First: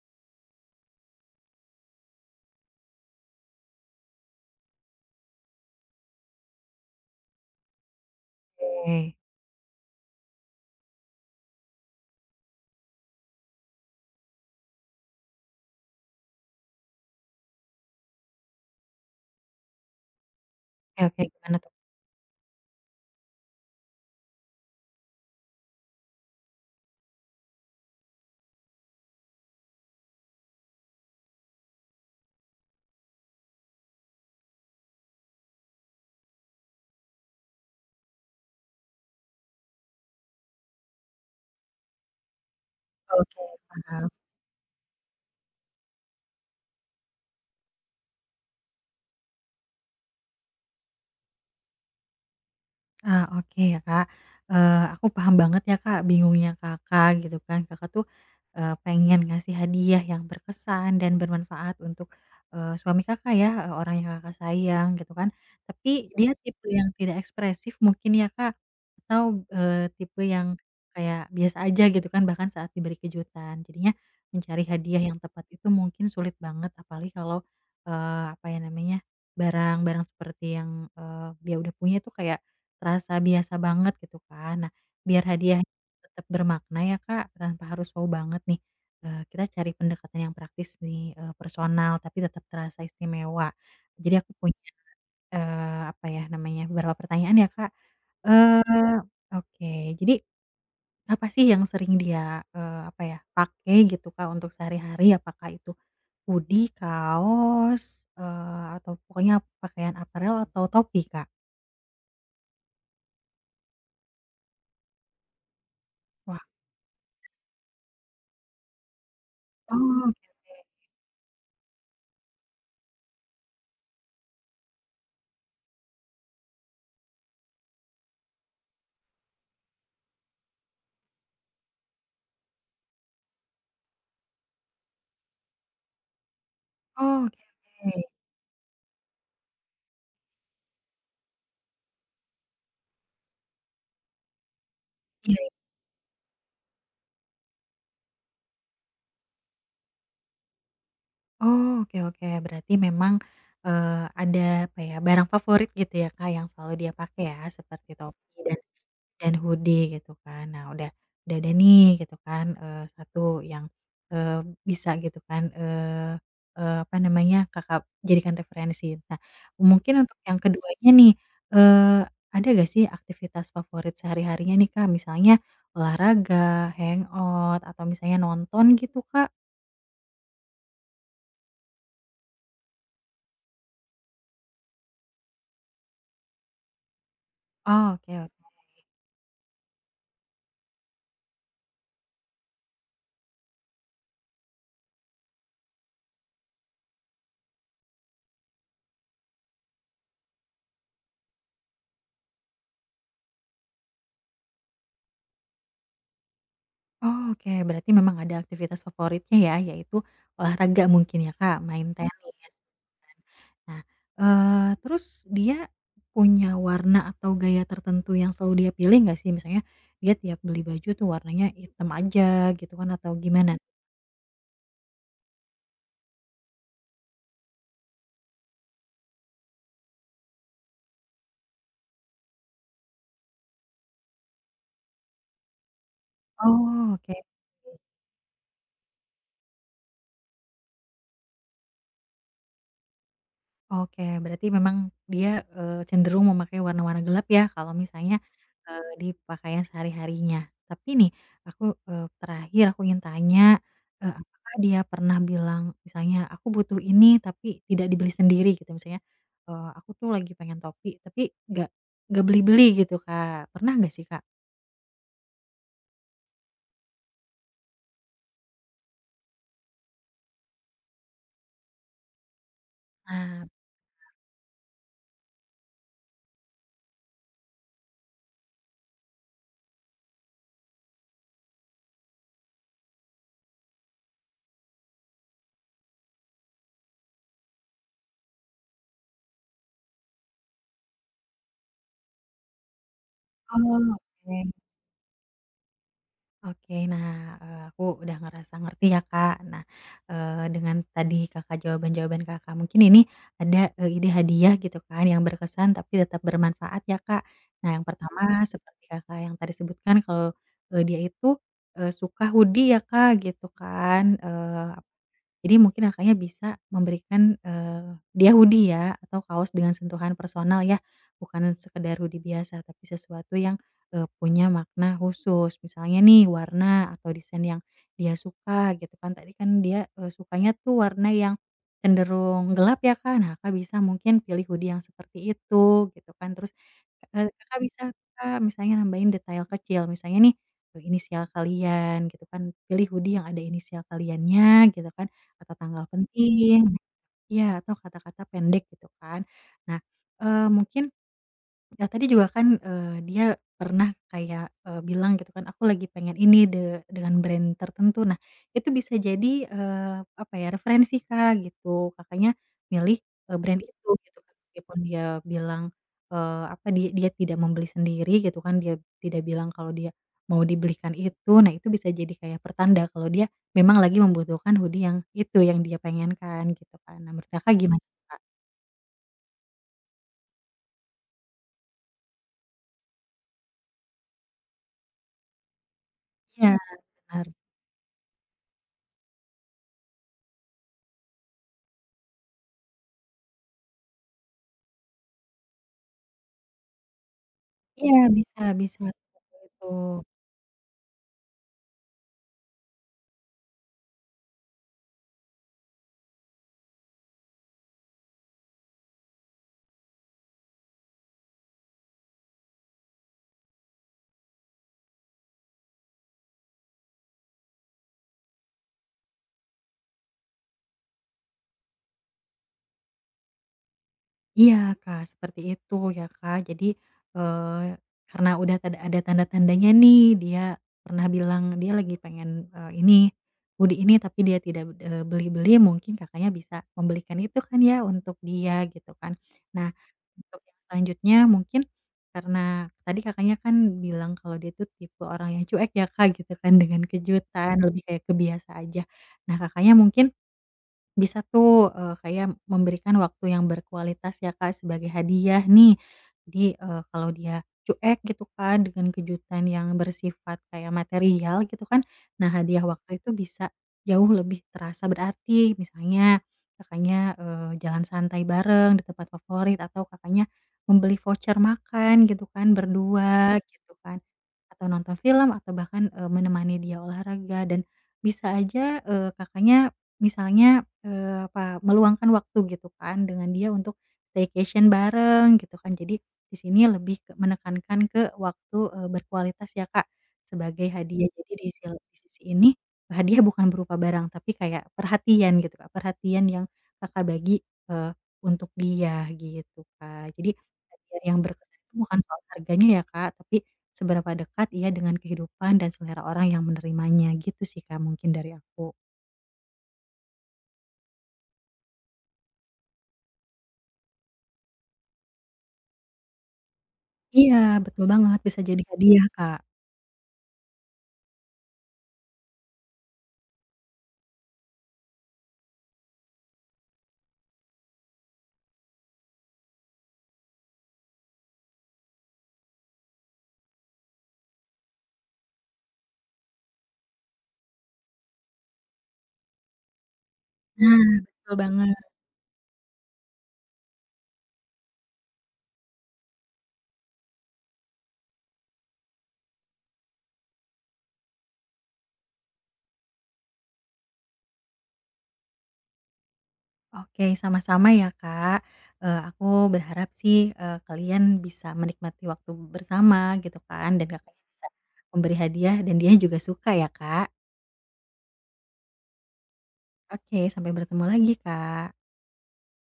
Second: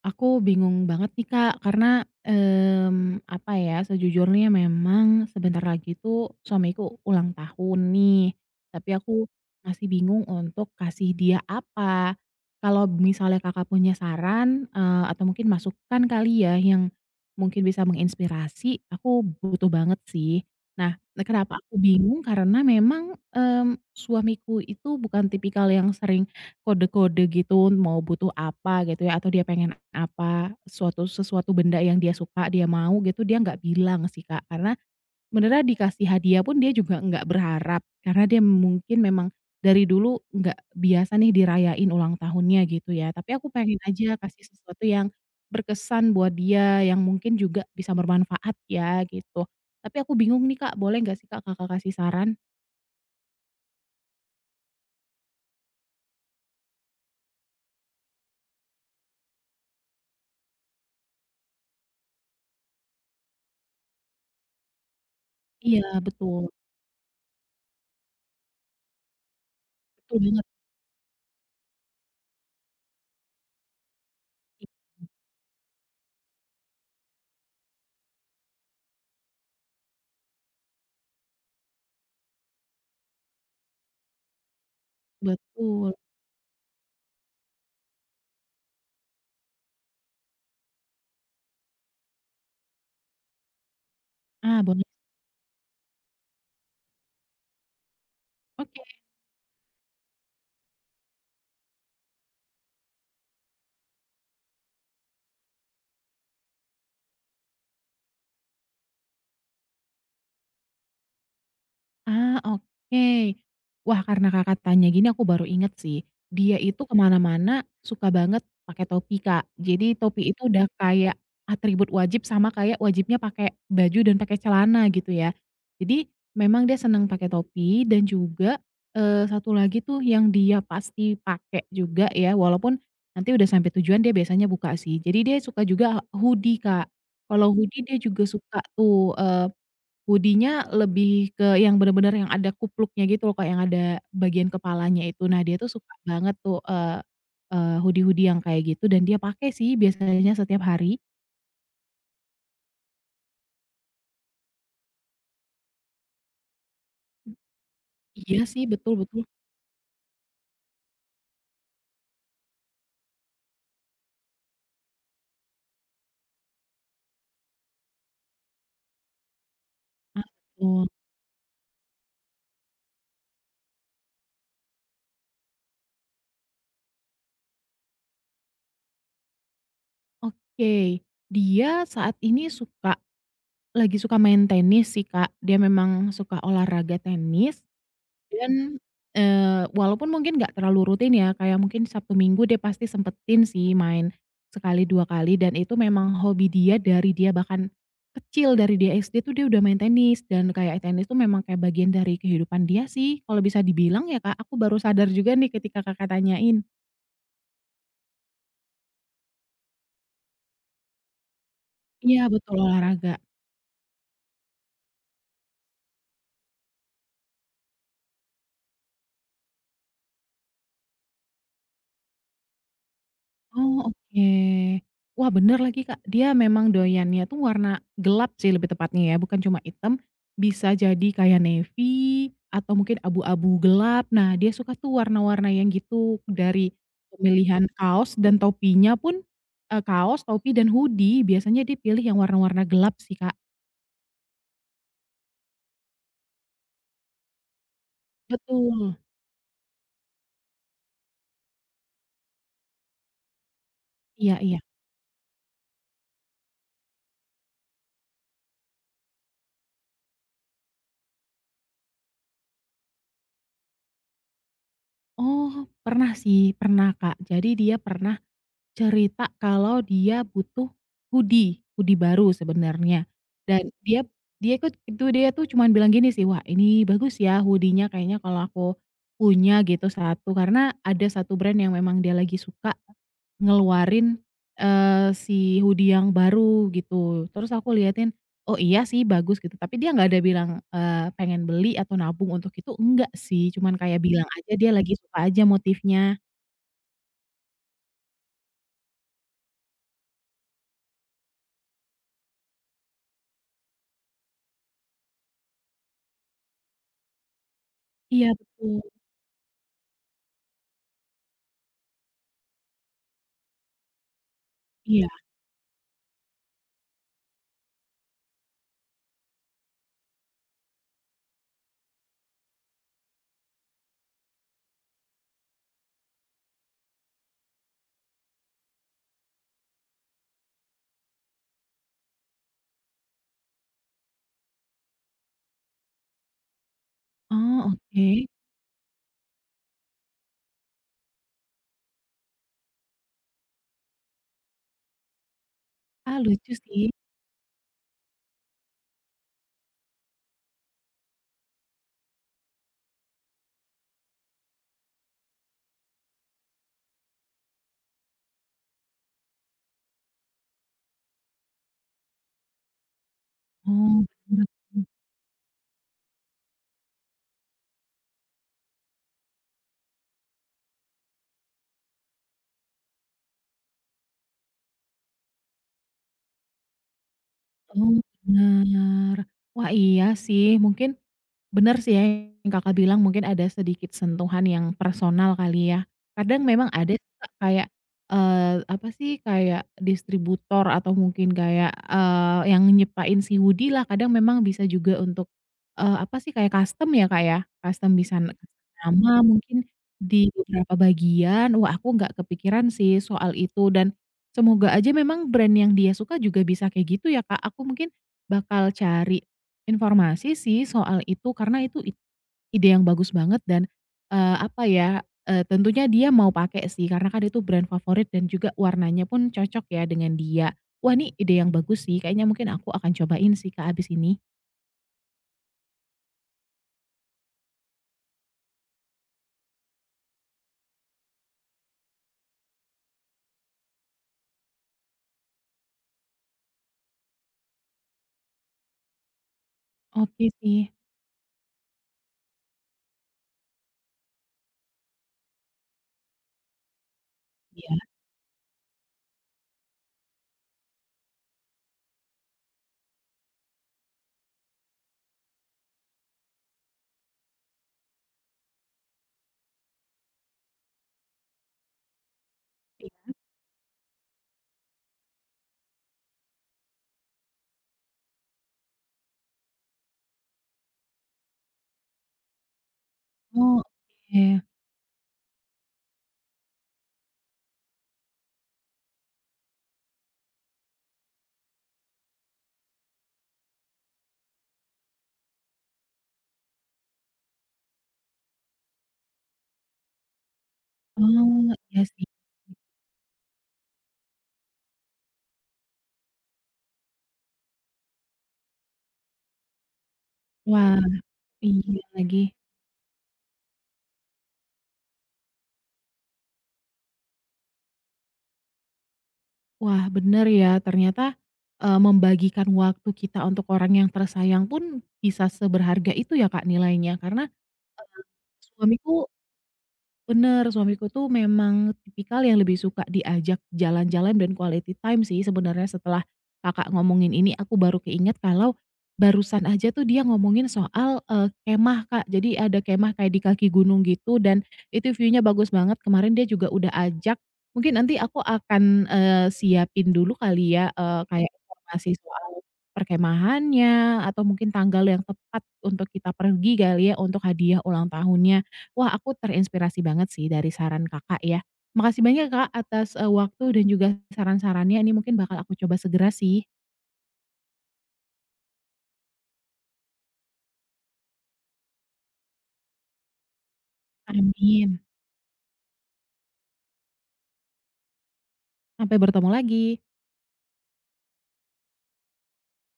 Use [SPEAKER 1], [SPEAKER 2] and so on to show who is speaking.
[SPEAKER 1] Aku bingung banget nih Kak, karena, apa ya, sejujurnya memang sebentar lagi tuh suamiku ulang tahun nih, tapi
[SPEAKER 2] Oke.
[SPEAKER 1] aku masih bingung untuk kasih dia apa. Kalau misalnya Kakak punya saran, atau mungkin masukan kali ya yang mungkin bisa menginspirasi, aku butuh banget sih. Nah,
[SPEAKER 2] Oke oke, gimana
[SPEAKER 1] kenapa
[SPEAKER 2] tuh?
[SPEAKER 1] aku bingung karena memang, suamiku itu bukan tipikal yang sering kode-kode gitu mau butuh apa gitu ya atau dia pengen apa, suatu sesuatu benda yang dia suka, dia mau gitu, dia nggak bilang sih, Kak. Karena sebenarnya dikasih hadiah pun dia juga nggak berharap, karena dia mungkin memang dari dulu nggak biasa nih dirayain ulang tahunnya gitu ya. Tapi
[SPEAKER 2] Oke,
[SPEAKER 1] aku pengen
[SPEAKER 2] paham.
[SPEAKER 1] aja kasih sesuatu yang berkesan buat dia, yang mungkin juga bisa bermanfaat ya gitu. Tapi aku bingung nih, Kak, boleh nggak sih, Kak, Kakak kasih saran?
[SPEAKER 2] Oke ya Kak, aku paham banget ya Kak bingungnya Kakak gitu kan, Kakak tuh, pengen ngasih hadiah yang berkesan dan bermanfaat untuk suami Kakak ya, orang yang Kakak sayang gitu kan,
[SPEAKER 1] Iya
[SPEAKER 2] tapi Iya. Dia
[SPEAKER 1] betul,
[SPEAKER 2] tipe yang tidak ekspresif mungkin ya Kak? Atau
[SPEAKER 1] betul
[SPEAKER 2] tipe
[SPEAKER 1] banget,
[SPEAKER 2] yang kayak biasa aja gitu kan bahkan saat diberi kejutan, jadinya mencari hadiah yang tepat itu mungkin sulit banget apalagi kalau, apa ya namanya, barang-barang seperti yang dia udah punya itu kayak Terasa biasa banget gitu kan. Nah, biar hadiah
[SPEAKER 1] betul.
[SPEAKER 2] tetap bermakna ya Kak, tanpa harus wow banget nih, kita cari pendekatan yang praktis nih, personal tapi tetap terasa istimewa. Jadi aku punya,
[SPEAKER 1] Ah, boleh.
[SPEAKER 2] eee, apa ya namanya, beberapa pertanyaan ya Kak,
[SPEAKER 1] Oke.
[SPEAKER 2] eee, oke. Jadi apa sih yang sering dia, apa ya, pakai gitu Kak untuk sehari-hari? Apakah itu hoodie, kaos, atau pokoknya pakaian aparel atau topi Kak?
[SPEAKER 1] Ah, oke. Wah, karena Kakak tanya gini aku baru inget sih,
[SPEAKER 2] Wah,
[SPEAKER 1] dia itu kemana mana suka banget pakai topi, Kak. Jadi
[SPEAKER 2] oh, oke
[SPEAKER 1] topi itu
[SPEAKER 2] oke.
[SPEAKER 1] udah kayak atribut wajib sama kayak wajibnya pakai baju dan pakai celana gitu ya. Jadi memang dia senang pakai topi dan juga, satu lagi tuh yang dia pasti pakai juga ya, walaupun nanti udah sampai tujuan dia biasanya buka sih. Jadi dia suka juga hoodie, Kak.
[SPEAKER 2] Oh, oke
[SPEAKER 1] Kalau hoodie dia
[SPEAKER 2] oke.
[SPEAKER 1] juga suka tuh, hoodie-nya lebih ke yang bener-bener yang ada kupluknya gitu loh Kak, yang ada bagian kepalanya itu.
[SPEAKER 2] Iya,
[SPEAKER 1] Nah dia
[SPEAKER 2] iya.
[SPEAKER 1] tuh suka banget tuh, eee eee, hoodie-hoodie yang kayak gitu dan dia pakai sih biasanya setiap hari.
[SPEAKER 2] Oh, oke oke. Berarti memang, eee, ada apa ya, barang favorit gitu ya, Kak, yang selalu dia pakai ya, seperti topi
[SPEAKER 1] Iya sih, betul betul.
[SPEAKER 2] dan hoodie gitu kan. Nah, udah ada nih gitu kan, 1 yang, eee, bisa gitu kan, eee eee, apa namanya, Kakak jadikan referensi. Nah, mungkin untuk
[SPEAKER 1] Ah,
[SPEAKER 2] yang
[SPEAKER 1] betul.
[SPEAKER 2] keduanya nih, eee, ada gak sih aktivitas favorit sehari-harinya nih, Kak? Misalnya olahraga, hangout, atau misalnya nonton gitu, Kak?
[SPEAKER 1] Oke, dia saat ini suka main tenis sih Kak, dia memang suka olahraga tenis.
[SPEAKER 2] Oh, oke oke.
[SPEAKER 1] Dan, walaupun mungkin nggak terlalu rutin ya, kayak mungkin Sabtu Minggu dia pasti sempetin sih main sekali, 2 kali dan itu memang hobi dia dari dia bahkan kecil, dari dia SD tuh dia udah main tenis dan kayak tenis tuh memang kayak bagian dari kehidupan dia sih kalau bisa dibilang ya, Kak. Aku baru sadar juga nih ketika Kakak tanyain.
[SPEAKER 2] Oh, oke, berarti memang ada aktivitas favoritnya ya, yaitu olahraga mungkin ya, Kak, main Mhm.
[SPEAKER 1] Iya,
[SPEAKER 2] tenis.
[SPEAKER 1] betul olahraga.
[SPEAKER 2] Nah, terus dia punya warna atau gaya tertentu yang selalu dia pilih nggak sih? Misalnya dia tiap beli baju tuh warnanya hitam aja gitu kan atau gimana?
[SPEAKER 1] Oh, oke. Wah, bener lagi, Kak. Dia memang doyannya tuh warna gelap sih lebih tepatnya ya, bukan cuma hitam, bisa jadi kayak navy atau mungkin abu-abu gelap. Nah, dia suka tuh warna-warna yang gitu dari
[SPEAKER 2] Oh, oke.
[SPEAKER 1] pemilihan kaos dan topinya pun, kaos, topi, dan hoodie biasanya dia pilih yang warna-warna gelap sih, Kak.
[SPEAKER 2] Oke, berarti memang dia, cenderung memakai warna-warna gelap ya kalau misalnya,
[SPEAKER 1] Betul.
[SPEAKER 2] di pakaian sehari-harinya. Tapi nih aku, terakhir aku ingin tanya,
[SPEAKER 1] Iya
[SPEAKER 2] apakah
[SPEAKER 1] iya.
[SPEAKER 2] dia pernah bilang misalnya, "Aku butuh ini tapi tidak dibeli sendiri," gitu misalnya, "Aku tuh lagi pengen topi tapi nggak nggak beli-beli," gitu Kak, pernah nggak sih Kak?
[SPEAKER 1] Oh, pernah sih, pernah, Kak. Jadi dia pernah cerita kalau dia butuh hoodie, hoodie baru sebenarnya
[SPEAKER 2] Nah
[SPEAKER 1] dan dia dia ikut itu dia tuh cuman bilang gini sih, "Wah ini bagus ya hoodie-nya kayaknya kalau aku punya gitu satu." Karena ada satu brand yang memang dia lagi suka ngeluarin, si hoodie yang baru gitu. Terus aku liatin, "Oh iya sih bagus," gitu, tapi dia nggak ada bilang, pengen beli atau nabung untuk itu, enggak sih, cuman
[SPEAKER 2] oh
[SPEAKER 1] kayak bilang
[SPEAKER 2] oke.
[SPEAKER 1] aja dia lagi suka aja motifnya.
[SPEAKER 2] Oke, nah, aku udah ngerasa ngerti ya, Kak. Nah, dengan tadi Kakak jawaban-jawaban Kakak, mungkin ini ada ide hadiah gitu kan yang berkesan tapi tetap bermanfaat ya, Kak. Nah, yang
[SPEAKER 1] Iya
[SPEAKER 2] pertama Mhm.
[SPEAKER 1] betul,
[SPEAKER 2] seperti Kakak yang tadi sebutkan kalau, dia itu, suka hoodie ya, Kak, gitu kan,
[SPEAKER 1] iya.
[SPEAKER 2] jadi mungkin Kakaknya bisa memberikan, dia hoodie ya atau kaos dengan sentuhan personal ya, bukan sekedar hoodie biasa tapi sesuatu yang punya makna khusus. Misalnya nih warna atau desain yang dia suka gitu kan, tadi kan dia, sukanya tuh warna yang cenderung gelap ya kan nah Kakak bisa mungkin pilih hoodie yang seperti itu gitu kan. Terus, Kakak
[SPEAKER 1] Oh,
[SPEAKER 2] bisa
[SPEAKER 1] oke.
[SPEAKER 2] Kak, misalnya nambahin detail kecil, misalnya nih, inisial kalian gitu kan, pilih hoodie yang ada inisial kaliannya gitu kan. Atau tanggal
[SPEAKER 1] Ah, lucu
[SPEAKER 2] penting
[SPEAKER 1] sih.
[SPEAKER 2] ya atau kata-kata pendek gitu kan. Nah, mungkin Nah tadi juga kan, dia pernah kayak, bilang gitu kan, "Aku lagi pengen ini de dengan brand tertentu." Nah itu bisa jadi, apa ya, referensi Kak gitu, Kakaknya milih, brand itu
[SPEAKER 1] Oh,
[SPEAKER 2] gitu kan.
[SPEAKER 1] bener.
[SPEAKER 2] Meskipun dia bilang, apa, dia dia tidak membeli sendiri gitu kan, dia tidak bilang kalau dia mau dibelikan itu. Nah itu bisa jadi kayak pertanda kalau dia memang lagi membutuhkan hoodie yang itu, yang dia pengenkan gitu kan. Nah menurut Kakak gimana
[SPEAKER 1] Oh,
[SPEAKER 2] Kak?
[SPEAKER 1] bener. Wah, iya sih, mungkin, bener sih ya yang Kakak bilang mungkin ada sedikit sentuhan yang personal kali ya. Kadang
[SPEAKER 2] Iya,
[SPEAKER 1] memang ada sih
[SPEAKER 2] benar.
[SPEAKER 1] Kak kayak, apa sih, kayak distributor atau mungkin kayak, yang nyepain si hoodie lah kadang memang bisa juga untuk, apa sih, kayak custom ya Kak ya, custom
[SPEAKER 2] Iya,
[SPEAKER 1] bisa n-
[SPEAKER 2] bisa bisa
[SPEAKER 1] nama
[SPEAKER 2] seperti itu.
[SPEAKER 1] mungkin di beberapa bagian. Wah aku nggak kepikiran sih soal itu dan semoga aja memang brand yang dia suka juga bisa kayak gitu ya Kak. Aku mungkin bakal cari informasi sih soal itu, karena itu it ide yang bagus banget dan, eee, apa ya, eee, tentunya dia mau pakai sih karena kan itu brand favorit dan juga warnanya pun cocok ya dengan dia. Wah ini ide yang bagus sih, kayaknya mungkin aku akan cobain sih Kak abis ini.
[SPEAKER 2] Iya, Kak, seperti itu ya, Kak. Jadi, eee, karena udah tada ada tanda-tandanya nih, dia pernah bilang dia lagi pengen, eee, ini, hoodie ini tapi dia tidak beli-beli, mungkin Kakaknya bisa membelikan itu kan ya untuk dia gitu kan. Nah,
[SPEAKER 1] Oke
[SPEAKER 2] untuk
[SPEAKER 1] sih.
[SPEAKER 2] yang selanjutnya mungkin karena tadi Kakaknya kan bilang kalau dia tuh tipe orang yang cuek ya, Kak, gitu kan dengan kejutan,
[SPEAKER 1] Iya
[SPEAKER 2] lebih kayak ke biasa aja. Nah, Kakaknya mungkin Bisa tuh, kayak memberikan waktu yang berkualitas ya Kak, sebagai hadiah nih. Jadi, kalau dia cuek gitu kan dengan kejutan yang bersifat kayak material gitu kan, nah hadiah waktu
[SPEAKER 1] iya.
[SPEAKER 2] itu bisa jauh lebih terasa berarti. Misalnya Kakaknya, jalan santai bareng di tempat favorit atau Kakaknya membeli voucher makan gitu kan berdua
[SPEAKER 1] Oh
[SPEAKER 2] gitu kan,
[SPEAKER 1] oke.
[SPEAKER 2] atau nonton film atau bahkan, menemani dia olahraga dan bisa aja, Kakaknya misalnya apa, meluangkan waktu gitu kan dengan dia untuk staycation bareng gitu kan. Jadi di sini lebih ke menekankan ke waktu, berkualitas ya Kak, sebagai hadiah. Jadi di
[SPEAKER 1] Oh,
[SPEAKER 2] sil
[SPEAKER 1] iya
[SPEAKER 2] di
[SPEAKER 1] sih.
[SPEAKER 2] sisi ini, hadiah bukan berupa barang tapi kayak perhatian gitu Kak, perhatian yang Kakak bagi, eee, untuk dia gitu Kak. Jadi
[SPEAKER 1] Wah,
[SPEAKER 2] hadiah yang berkesan itu
[SPEAKER 1] iya
[SPEAKER 2] bukan
[SPEAKER 1] lagi.
[SPEAKER 2] soal harganya ya Kak, tapi seberapa dekat ia dengan kehidupan dan selera orang yang menerimanya gitu sih Kak mungkin dari aku.
[SPEAKER 1] Wah bener ya ternyata, membagikan waktu kita untuk orang yang tersayang pun bisa seberharga itu ya Kak nilainya karena
[SPEAKER 2] Iya, betul banget, bisa jadi
[SPEAKER 1] suamiku
[SPEAKER 2] hadiah, Kak.
[SPEAKER 1] bener, suamiku tuh memang tipikal yang lebih suka diajak jalan-jalan dan quality time sih sebenarnya setelah Kakak ngomongin ini aku baru keinget kalau barusan aja tuh dia ngomongin soal, kemah Kak, jadi ada kemah kayak di kaki gunung gitu dan itu view-nya bagus banget kemarin dia juga udah ajak, mungkin nanti aku akan, siapin dulu kali ya,
[SPEAKER 2] Nah,
[SPEAKER 1] kayak
[SPEAKER 2] betul banget.
[SPEAKER 1] informasi soal perkemahannya atau mungkin tanggal yang tepat untuk kita pergi kali ya untuk hadiah ulang tahunnya. Wah, aku terinspirasi banget sih dari saran Kakak ya. Makasih banyak ya, Kak atas, waktu dan juga saran-sarannya, ini mungkin bakal aku coba segera sih.
[SPEAKER 2] Oke, sama-sama ya, Kak. Aku berharap sih, kalian bisa menikmati waktu bersama gitu kan, dan Kakaknya bisa
[SPEAKER 1] Amin.
[SPEAKER 2] memberi hadiah dan dia juga suka ya, Kak.
[SPEAKER 1] Sampai bertemu lagi.
[SPEAKER 2] Oke, sampai bertemu lagi, Kak.